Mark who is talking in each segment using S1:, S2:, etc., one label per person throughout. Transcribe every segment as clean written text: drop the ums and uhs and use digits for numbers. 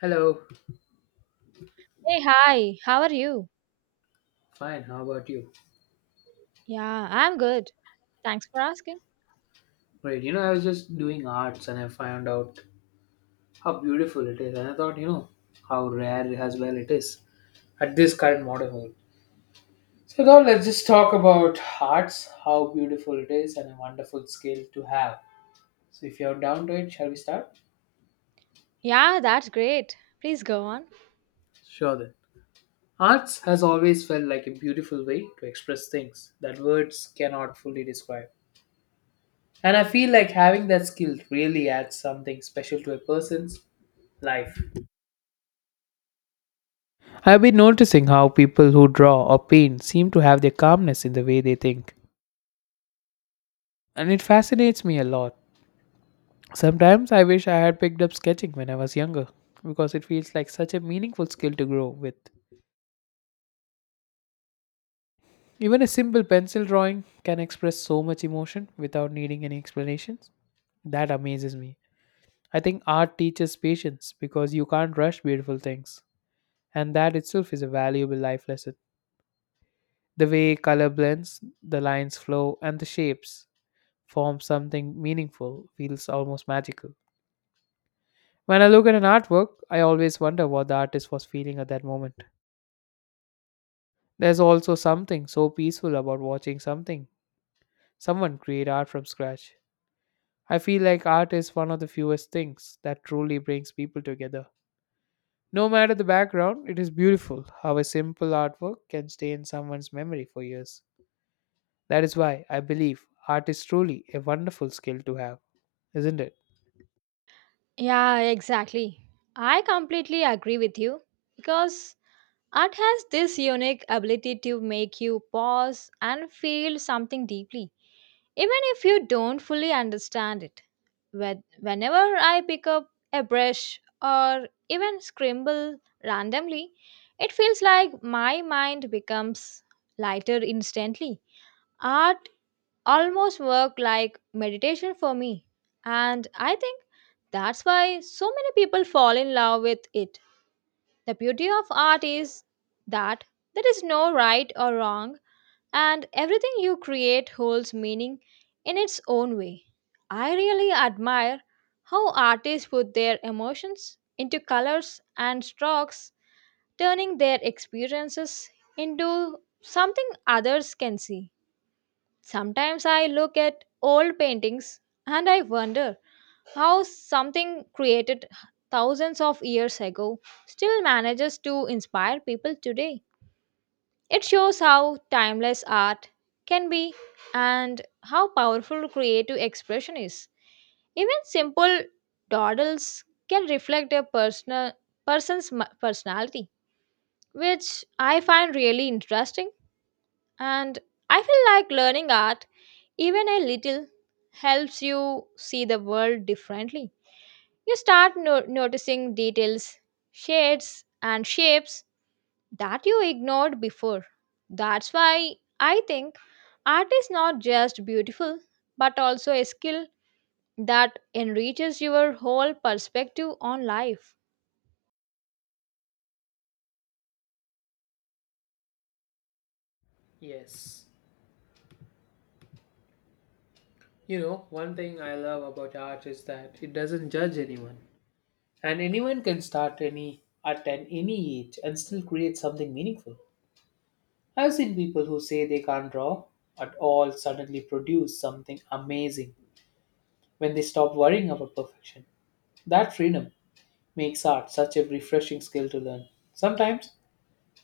S1: Hello.
S2: Hey, hi, how are you?
S1: Fine. How about you?
S2: Yeah, I'm good. Thanks for asking.
S1: Great. You know, I was just doing arts and I found out how beautiful it is. And I thought, you know, how rare as well it is at this current modern world. So now let's just talk about arts, how beautiful it is and a wonderful skill to have. So if you're down to it, shall we start?
S2: Yeah, that's great. Please go on.
S1: Sure then. Arts has always felt like a beautiful way to express things that words cannot fully describe. And I feel like having that skill really adds something special to a person's life. I've been noticing how people who draw or paint seem to have their calmness in the way they think, and it fascinates me a lot. Sometimes I wish I had picked up sketching when I was younger, because it feels like such a meaningful skill to grow with. Even a simple pencil drawing can express so much emotion without needing any explanations. That amazes me. I think art teaches patience because you can't rush beautiful things, and that itself is a valuable life lesson. The way color blends, the lines flow, and the shapes form something meaningful feels almost magical. When I look at an artwork, I always wonder what the artist was feeling at that moment. There's also something so peaceful about watching something, someone create art from scratch. I feel like art is one of the fewest things that truly brings people together. No matter the background, it is beautiful how a simple artwork can stay in someone's memory for years. That is why I believe art is truly a wonderful skill to have, isn't it?
S2: Yeah, exactly. I completely agree with you because art has this unique ability to make you pause and feel something deeply, even if you don't fully understand it. Whenever I pick up a brush or even scribble randomly, it feels like my mind becomes lighter instantly. Art almost worked like meditation for me, and I think that's why so many people fall in love with it. The beauty of art is that there is no right or wrong, and everything you create holds meaning in its own way. I really admire how artists put their emotions into colors and strokes, turning their experiences into something others can see. Sometimes I look at old paintings and I wonder how something created thousands of years ago still manages to inspire people today. It shows how timeless art can be and how powerful creative expression is. Even simple dawdles can reflect a personality, which I find really interesting and I feel like learning art even a little helps you see the world differently. You start noticing details, shades, and shapes that you ignored before. That's why I think art is not just beautiful but also a skill that enriches your whole perspective on life.
S1: Yes. You know, one thing I love about art is that it doesn't judge anyone. And anyone can start any at an any age and still create something meaningful. I've seen people who say they can't draw at all suddenly produce something amazing when they stop worrying about perfection. That freedom makes art such a refreshing skill to learn. Sometimes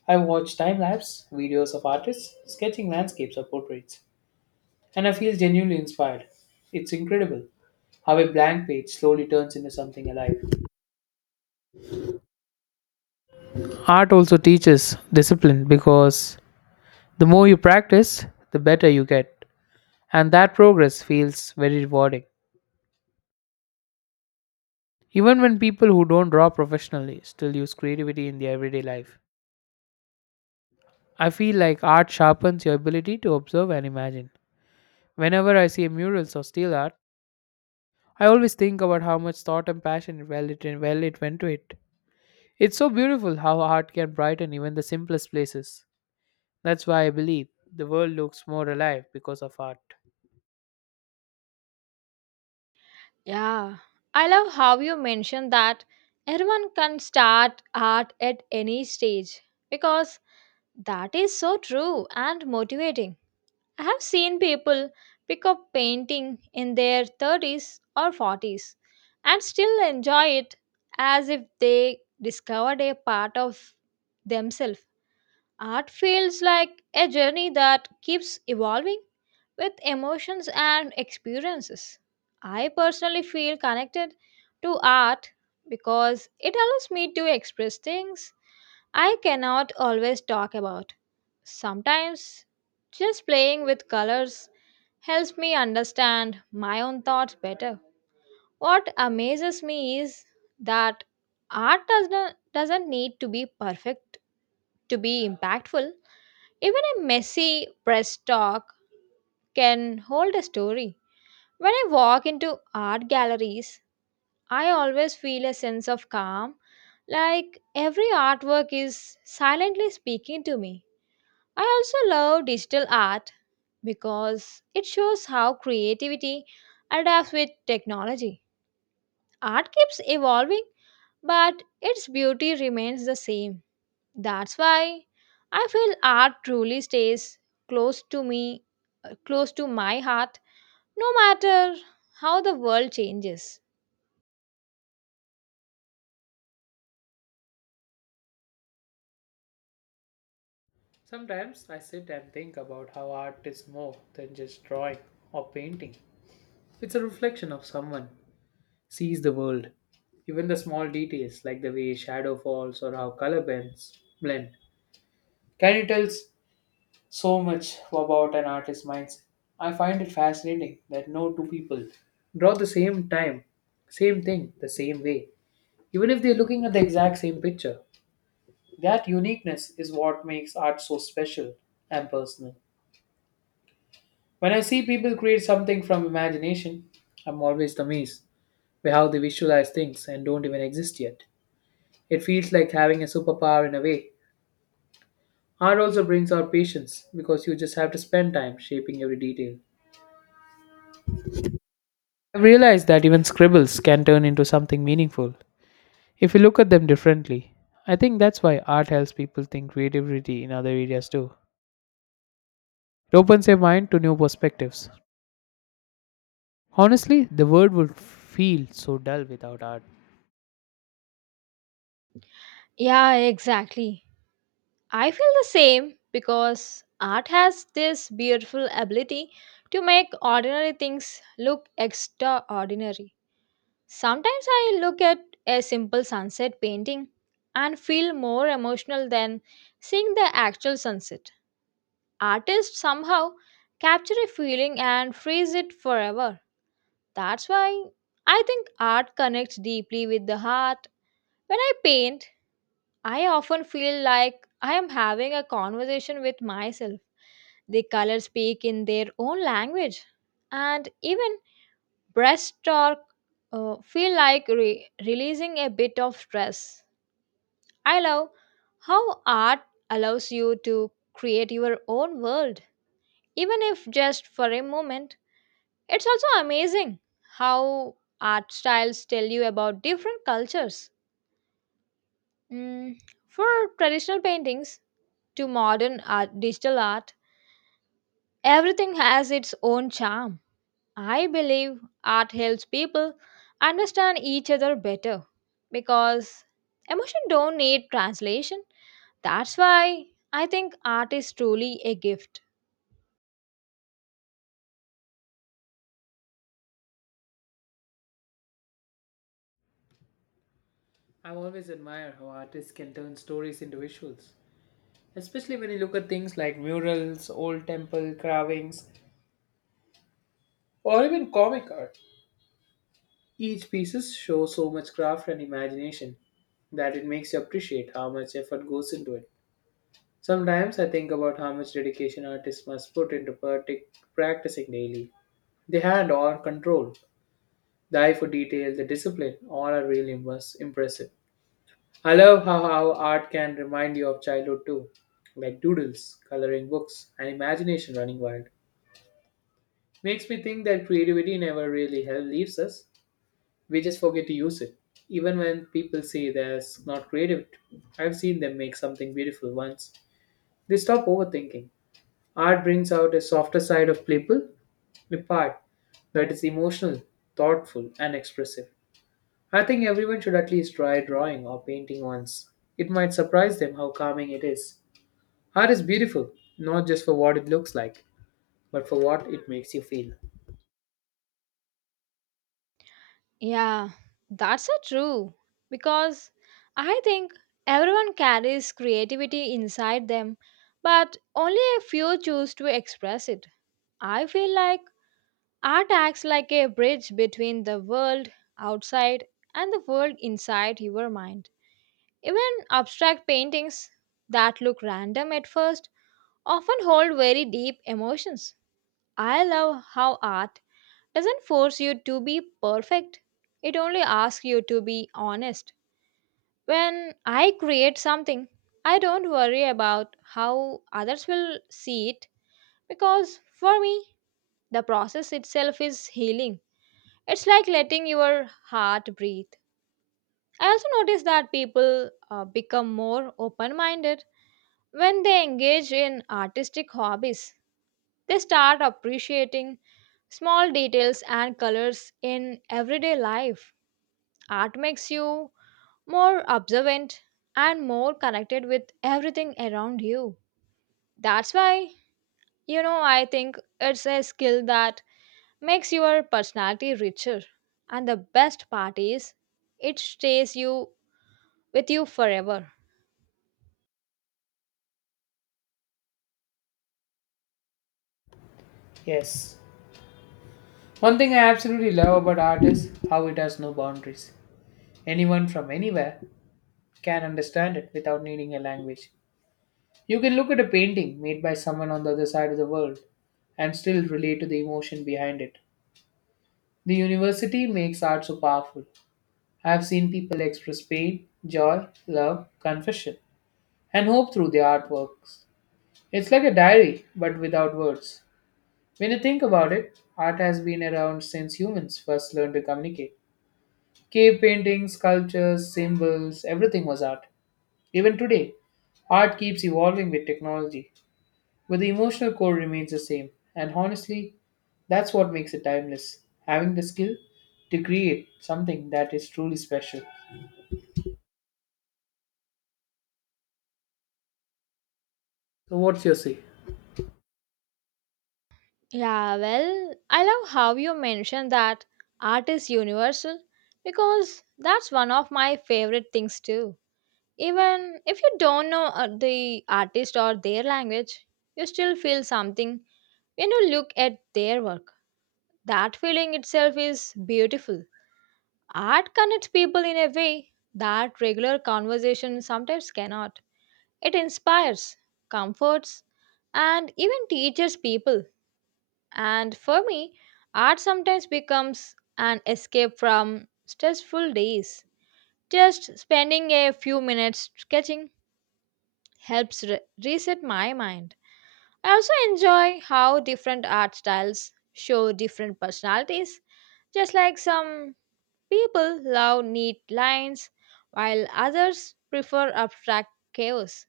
S1: I watch time lapse videos of artists sketching landscapes or portraits, and I feel genuinely inspired. It's incredible how a blank page slowly turns into something alive. Art also teaches discipline because the more you practice, the better you get. And that progress feels very rewarding. Even when people who don't draw professionally still use creativity in their everyday life. I feel like art sharpens your ability to observe and imagine. Whenever I see murals or steel art, I always think about how much thought and passion well it went to it. It's so beautiful how art can brighten even the simplest places. That's why I believe the world looks more alive because of art.
S2: Yeah, I love how you mentioned that everyone can start art at any stage because that is so true and motivating. I have seen people pick up painting in their 30s or 40s and still enjoy it as if they discovered a part of themselves. Art feels like a journey that keeps evolving with emotions and experiences. I personally feel connected to art because it allows me to express things I cannot always talk about. Sometimes just playing with colors helps me understand my own thoughts better. What amazes me is that art does not, doesn't need to be perfect to be impactful. Even a messy press talk can hold a story. When I walk into art galleries, I always feel a sense of calm, like every artwork is silently speaking to me. I also love digital art because it shows how creativity adapts with technology. Art keeps evolving, but its beauty remains the same. That's why I feel art truly stays close to me, close to my heart, no matter how the world changes.
S1: Sometimes I sit and think about how art is more than just drawing or painting. It's a reflection of someone sees the world. Even the small details like the way shadow falls or how color bends blend. Can you tell s- So much about an artist's mindset? I find it fascinating that no two people draw the same time, same thing, the same way, even if they're looking at the exact same picture. That uniqueness is what makes art so special and personal. When I see people create something from imagination, I'm always amazed by how they visualize things and don't even exist yet. It feels like having a superpower in a way. Art also brings out patience because you just have to spend time shaping every detail. I've realized that even scribbles can turn into something meaningful if you look at them differently. I think that's why art helps people think creativity in other areas too. It opens their mind to new perspectives. Honestly, the world would feel so dull without art.
S2: Yeah, exactly. I feel the same because art has this beautiful ability to make ordinary things look extraordinary. Sometimes I look at a simple sunset painting and feel more emotional than seeing the actual sunset. Artists somehow capture a feeling and freeze it forever. That's why I think art connects deeply with the heart. When I paint, I often feel like I am having a conversation with myself. The colors speak in their own language, and even breaststroke releasing a bit of stress. I love how art allows you to create your own world, even if just for a moment. It's also amazing how art styles tell you about different cultures. Mm, for traditional paintings to modern art, digital art, everything has its own charm. I believe art helps people understand each other better because emotion don't need translation. That's why I think art is truly a gift.
S1: I've always admired how artists can turn stories into visuals, especially when you look at things like murals, old temple carvings, or even comic art. Each piece shows so much craft and imagination that it makes you appreciate how much effort goes into it. Sometimes I think about how much dedication artists must put into practicing daily. The hand or control, the eye for detail, the discipline, all are really impressive. I love how art can remind you of childhood too, like doodles, coloring books, and imagination running wild. Makes me think that creativity never really hell leaves us. We just forget to use it. Even when people say that's not creative, I've seen them make something beautiful once. They stop overthinking. Art brings out a softer side of people, a part that is emotional, thoughtful, and expressive. I think everyone should at least try drawing or painting once. It might surprise them how calming it is. Art is beautiful, not just for what it looks like, but for what it makes you feel.
S2: Yeah, that's so true because I think everyone carries creativity inside them, but only a few choose to express it. I feel like art acts like a bridge between the world outside and the world inside your mind. Even abstract paintings that look random at first often hold very deep emotions. I love how art doesn't force you to be perfect, it only asks you to be honest. When I create something, I don't worry about how others will see it because for me, the process itself is healing. It's like letting your heart breathe. I also notice that people become more open minded when they engage in artistic hobbies. They start appreciating small details and colors in everyday life. Art makes you more observant and more connected with everything around you. That's why, you know, I think it's a skill that makes your personality richer. And the best part is, it stays you with you forever.
S1: Yes. One thing I absolutely love about art is how it has no boundaries. Anyone from anywhere can understand it without needing a language. You can look at a painting made by someone on the other side of the world and still relate to the emotion behind it. The university makes art so powerful. I have seen people express pain, joy, love, confession, and hope through their artworks. It's like a diary, but without words. When you think about it, art has been around since humans first learned to communicate. Cave paintings, sculptures, symbols, everything was art. Even today, art keeps evolving with technology, but the emotional core remains the same. And honestly, that's what makes it timeless, having the skill to create something that is truly special. So, what's your say?
S2: Yeah, well, I love how you mentioned that art is universal because that's one of my favorite things too. Even if you don't know the artist or their language, you still feel something when you look at their work. That feeling itself is beautiful. Art connects people in a way that regular conversation sometimes cannot. It inspires, comforts, and even teaches people, and for me, art sometimes becomes an escape from stressful days. Just spending a few minutes sketching helps reset my mind. I also enjoy how different art styles show different personalities. Just like some people love neat lines, while others prefer abstract chaos.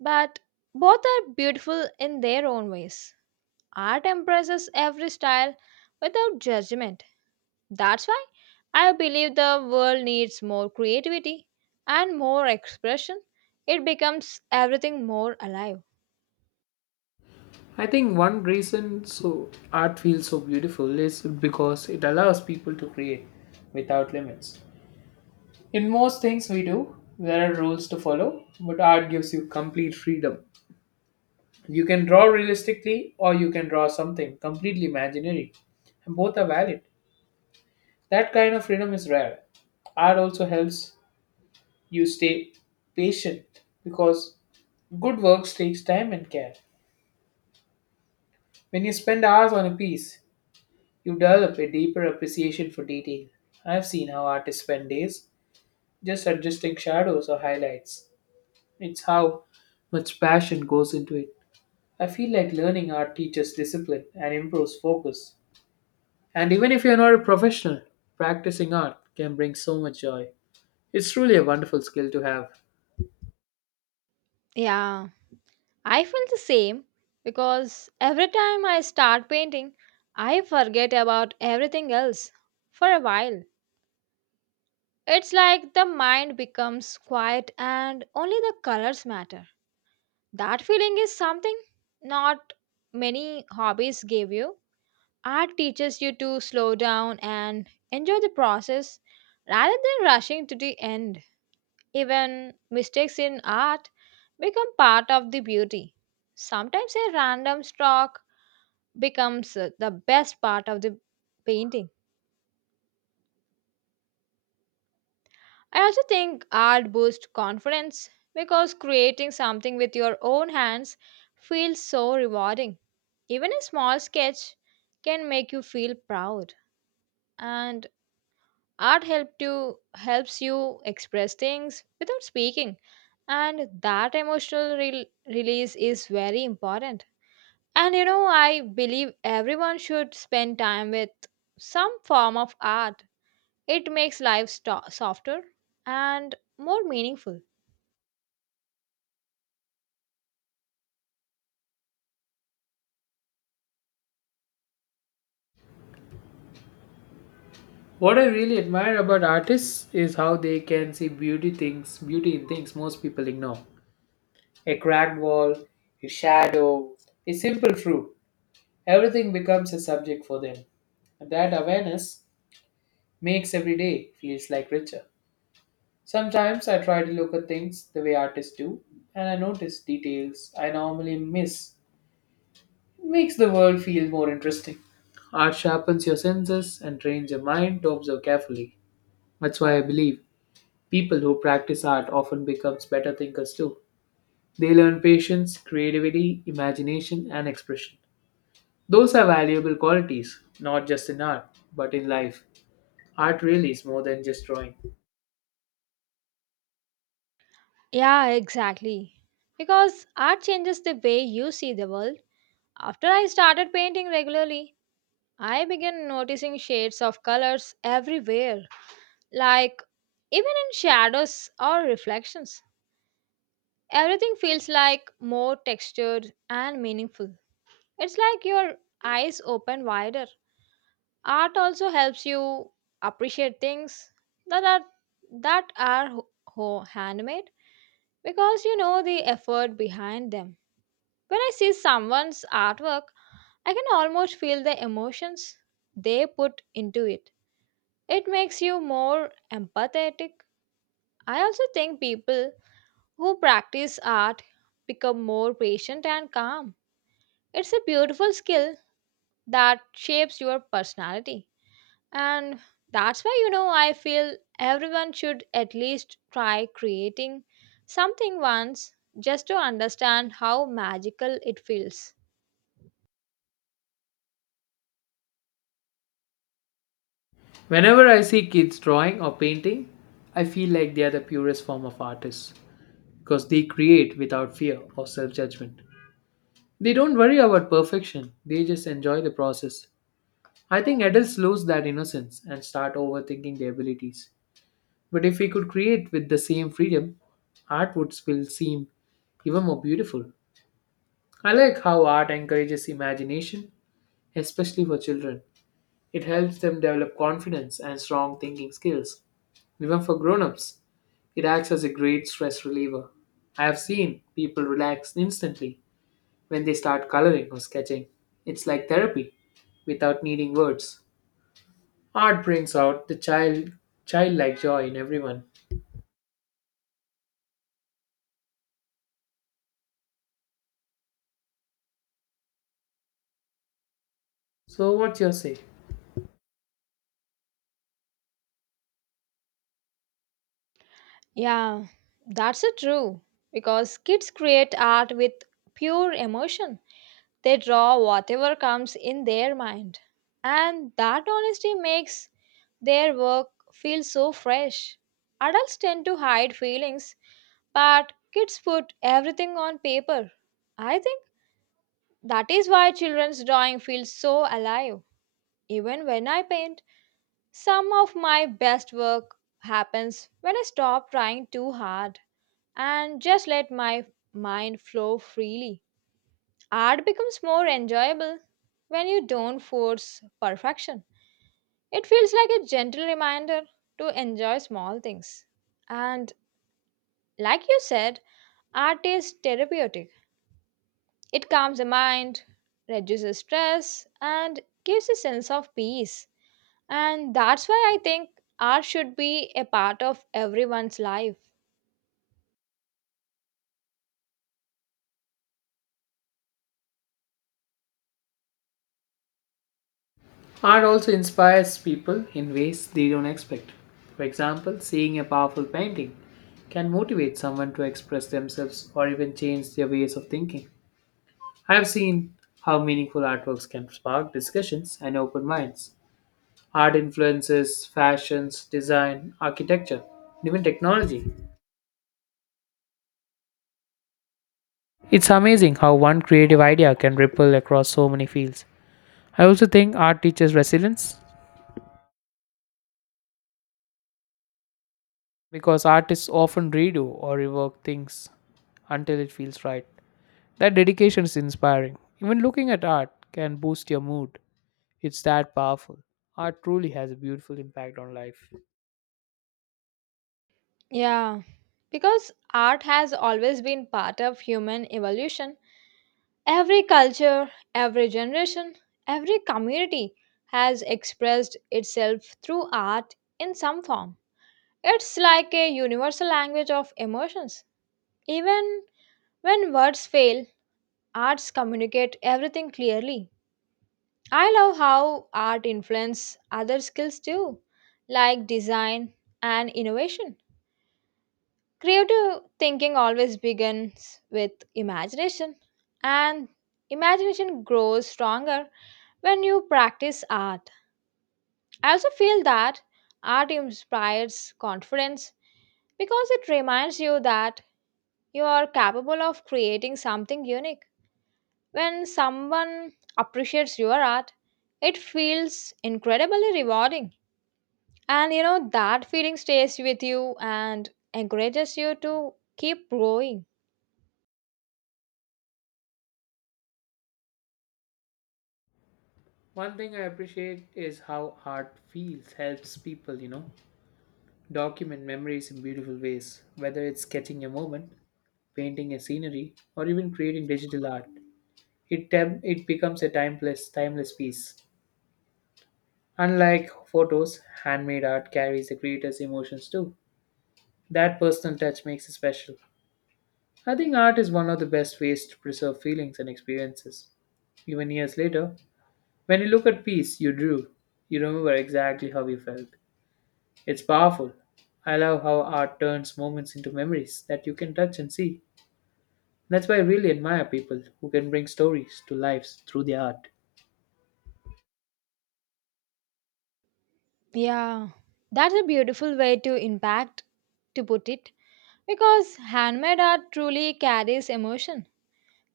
S2: But both are beautiful in their own ways. Art embraces every style without judgment. That's why I believe the world needs more creativity and more expression. It becomes everything more alive.
S1: I think one reason so art feels so beautiful is because it allows people to create without limits. In most things we do, there are rules to follow, but art gives you complete freedom. You can draw realistically or you can draw something completely imaginary, and both are valid. That kind of freedom is rare. Art also helps you stay patient because good works takes time and care. When you spend hours on a piece, you develop a deeper appreciation for detail. I've seen how artists spend days just adjusting shadows or highlights. It's how much passion goes into it. I feel like learning art teaches discipline and improves focus. And even if you're not a professional, practicing art can bring so much joy. It's truly a wonderful skill to have.
S2: Yeah, I feel the same because every time I start painting, I forget about everything else for a while. It's like the mind becomes quiet and only the colors matter. That feeling is something not many hobbies give you. Art teaches you to slow down and enjoy the process rather than rushing to the end. Even mistakes in art become part of the beauty. Sometimes a random stroke becomes the best part of the painting. I also think art boosts confidence because creating something with your own hands feels so rewarding. Even a small sketch can make you feel proud. And Art help to helps you express things without speaking, and that emotional release is very important. And you know, I believe everyone should spend time with some form of art. It makes life softer and more meaningful.
S1: What I really admire about artists is how they can see beauty in things most people ignore. A cracked wall, a shadow, a simple fruit. Everything becomes a subject for them. And that awareness makes every day feels like richer. Sometimes I try to look at things the way artists do, and I notice details I normally miss. It makes the world feel more interesting. Art sharpens your senses and trains your mind to observe carefully. That's why I believe people who practice art often becomes better thinkers too. They learn patience, creativity, imagination and expression. Those are valuable qualities, not just in art, but in life. Art really is more than just drawing.
S2: Yeah, exactly. Because art changes the way you see the world. After I started painting regularly, I began noticing shades of colors everywhere. Like, even in shadows or reflections, everything feels like more textured and meaningful. It's like your eyes open wider. Art also helps you appreciate things that are that are handmade because you know the effort behind them. When I see someone's artwork, I can almost feel the emotions they put into it. It makes you more empathetic. I also think people who practice art become more patient and calm. It's a beautiful skill that shapes your personality. And that's why, you know, I feel everyone should at least try creating something once just to understand how magical it feels.
S1: Whenever I see kids drawing or painting, I feel like they are the purest form of artists because they create without fear or self judgment. They don't worry about perfection, they just enjoy the process. I think adults lose that innocence and start overthinking their abilities. But if we could create with the same freedom, art would still seem even more beautiful. I like how art encourages imagination, especially for children. It helps them develop confidence and strong thinking skills. Even for grown-ups, it acts as a great stress reliever. I have seen people relax instantly when they start coloring or sketching. It's like therapy without needing words. Art brings out the childlike joy in everyone. So what's your say?
S2: Yeah, that's a true. Because kids create art with pure emotion. They draw whatever comes in their mind. And that honesty makes their work feels so fresh. Adults tend to hide feelings, but kids put everything on paper. I think that is why children's drawing feels so alive. Even when I paint, some of my best work happens when I stop trying too hard and just let my mind flow freely. Art becomes more enjoyable when you don't force perfection. It feels like a gentle reminder to enjoy small things. And like you said, art is therapeutic. It calms the mind, reduces stress, and gives a sense of peace. And that's why I think art should be a part of everyone's life.
S1: Art also inspires people in ways they don't expect. For example, seeing a powerful painting can motivate someone to express themselves or even change their ways of thinking. I have seen how meaningful artworks can spark discussions and open minds. Art influences fashions, design, architecture, and even technology. It's amazing how one creative idea can ripple across so many fields. I also think art teaches resilience because artists often redo or rework things until it feels right. That dedication is inspiring. Even looking at art can boost your mood. It's that powerful. Art truly has a beautiful impact on life.
S2: Yeah, because art has always been part of human evolution. Every culture, every generation, every community has expressed itself through art in some form. It's like a universal language of emotions. Even when words fail, arts communicate everything clearly. I love how art influences other skills too, like design and innovation. Creative thinking always begins with imagination, and imagination grows stronger when you practice art. I also feel that art inspires confidence because it reminds you that you are capable of creating something unique. When someone appreciates your art, it feels incredibly rewarding. And you know, that feeling stays with you and encourages you to keep growing.
S1: One thing I appreciate is how helps people, you know, document memories in beautiful ways, whether it's sketching a moment, painting a scenery, or even creating digital art. It, it becomes a timeless piece. Unlike photos, handmade art carries the creator's emotions too. That personal touch makes it special. I think art is one of the best ways to preserve feelings and experiences. Even years later, when you look at piece you drew, you remember exactly how you felt. It's powerful. I love how art turns moments into memories that you can touch and see. That's why I really admire people who can bring stories to lives through their art.
S2: Yeah, that's a beautiful way to impact to put it, because handmade art truly carries emotion.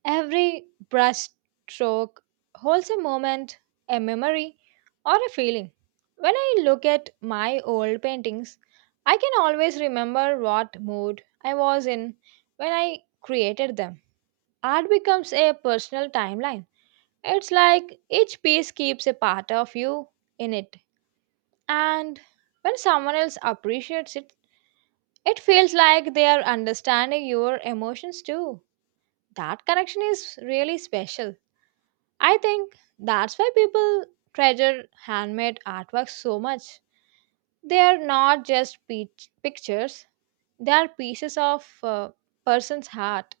S2: Every brush stroke holds a moment, a memory, or a feeling. When I look at my old paintings, I can always remember what mood I was in when I created them. Art becomes a personal timeline. It's like each piece keeps a part of you in it. And when someone else appreciates it, it feels like they are understanding your emotions too. That connection is really special. I think that's why people treasure handmade artwork so much. They are not just pictures, they are pieces of a person's heart.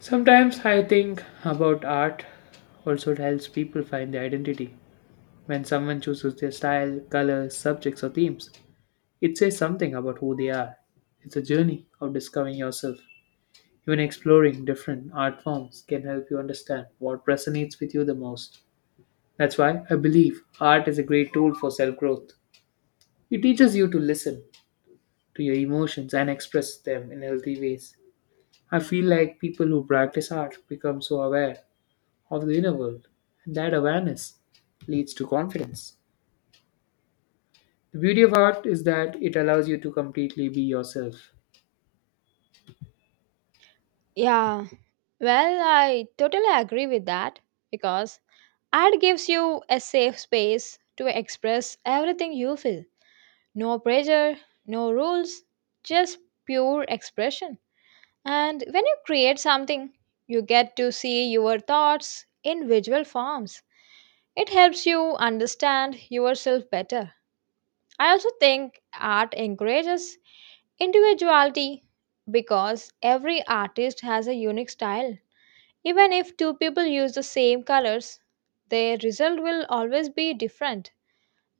S1: Sometimes I think about art also helps people find their identity. When someone chooses their style, colors, subjects, or themes, it says something about who they are. It's a journey of discovering yourself. Even exploring different art forms can help you understand what resonates with you the most. That's why I believe art is a great tool for self growth. It teaches you to listen to your emotions and express them in healthy ways. I feel like people who practice art become so aware of the inner world, and that awareness leads to confidence. The beauty of art is that it allows you to completely be yourself.
S2: Yeah, well, I totally agree with that because art gives you a safe space to express everything you feel. No pressure, no rules, just pure expression. And when you create something, you get to see your thoughts in visual forms. It helps you understand yourself better. I also think art encourages individuality because every artist has a unique style. Even if two people use the same colors, their result will always be different.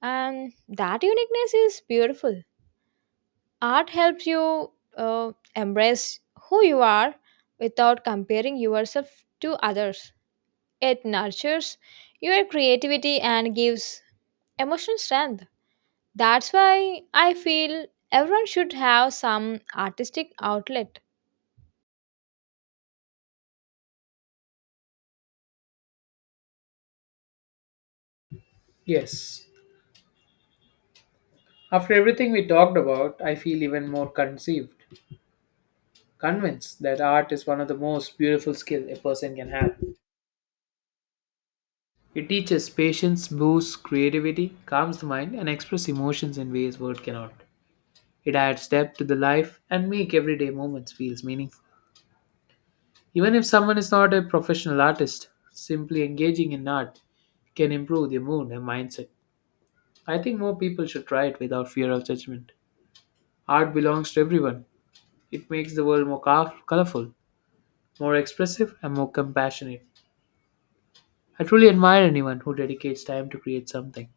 S2: And that uniqueness is beautiful. Art helps you embrace who you are without comparing yourself to others. It nurtures your creativity and gives emotional strength. That's why I feel everyone should have some artistic outlet.
S1: Yes. After everything we talked about, I feel even more convinced that art is one of the most beautiful skill a person can have. It teaches patience, boosts creativity, calms the mind, and expresses emotions in ways words cannot. It adds depth to the life and make everyday moments feels meaningful. Even if someone is not a professional artist, simply engaging in art can improve their mood and mindset. I think more people should try it without fear of judgment. Art belongs to everyone. It makes the world more colorful, more expressive, and more compassionate. I truly admire anyone who dedicates time to create something.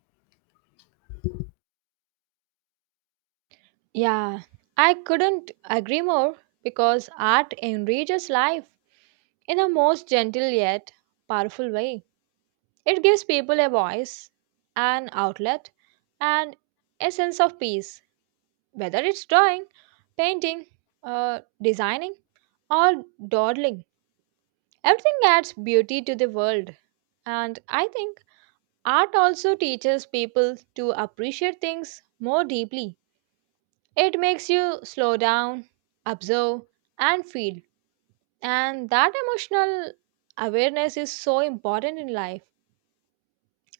S2: Yeah, I couldn't agree more because art enriches life in a most gentle yet powerful way. It gives people a voice, an outlet, and a sense of peace, whether it's drawing, painting, designing, or dawdling. Everything adds beauty to the world. And I think art also teaches people to appreciate things more deeply. It makes you slow down, observe, and feel. And that emotional awareness is so important in life.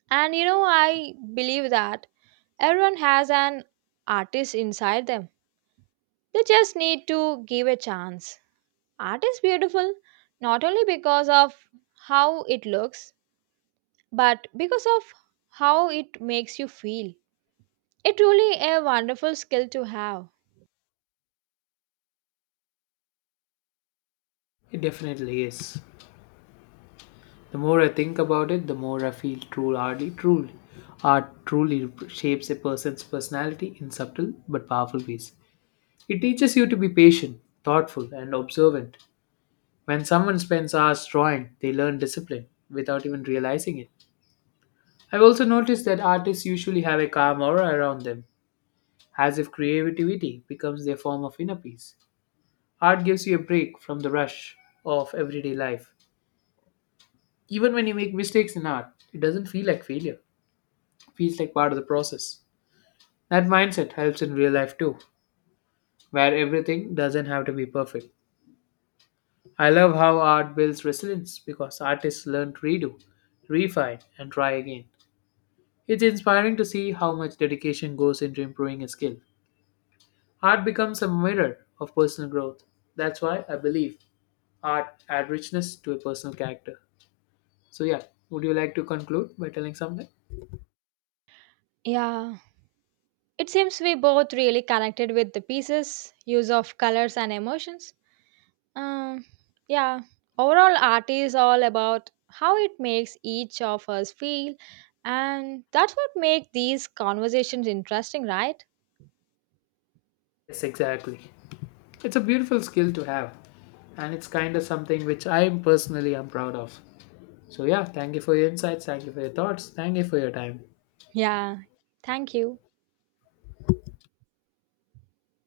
S2: And you know, I believe that everyone has an artist inside them. They just need to give a chance. Art is beautiful not only because of how it looks, but because of how it makes you feel. It really a wonderful skill to have.
S1: It definitely is. The more I think about it, the more I feel true, hardly truly. Art truly shapes a person's personality in subtle but powerful ways. It teaches you to be patient, thoughtful, and observant. When someone spends hours drawing, they learn discipline without even realizing it. I've also noticed that artists usually have a calm aura around them, as if creativity becomes their form of inner peace. Art gives you a break from the rush of everyday life. Even when you make mistakes in art, it doesn't feel like failure. Feels like part of the process. That mindset helps in real life too, where everything doesn't have to be perfect. I love how art builds resilience because artists learn to redo, refine, and try again. It's inspiring to see how much dedication goes into improving a skill. Art becomes a mirror of personal growth. That's why I believe art adds richness to a personal character. So, yeah, would you like to conclude by telling something?
S2: Yeah. It seems we both really connected with the pieces, use of colors and emotions. Um, yeah, overall, art is all about how it makes each of us feel, and that's what makes these conversations interesting, right?
S1: Yes, exactly. It's a beautiful skill to have, and it's kind of something which I personally am proud of. So yeah, thank you for your insights, thank you for your thoughts, thank you for your time.
S2: Yeah, thank you.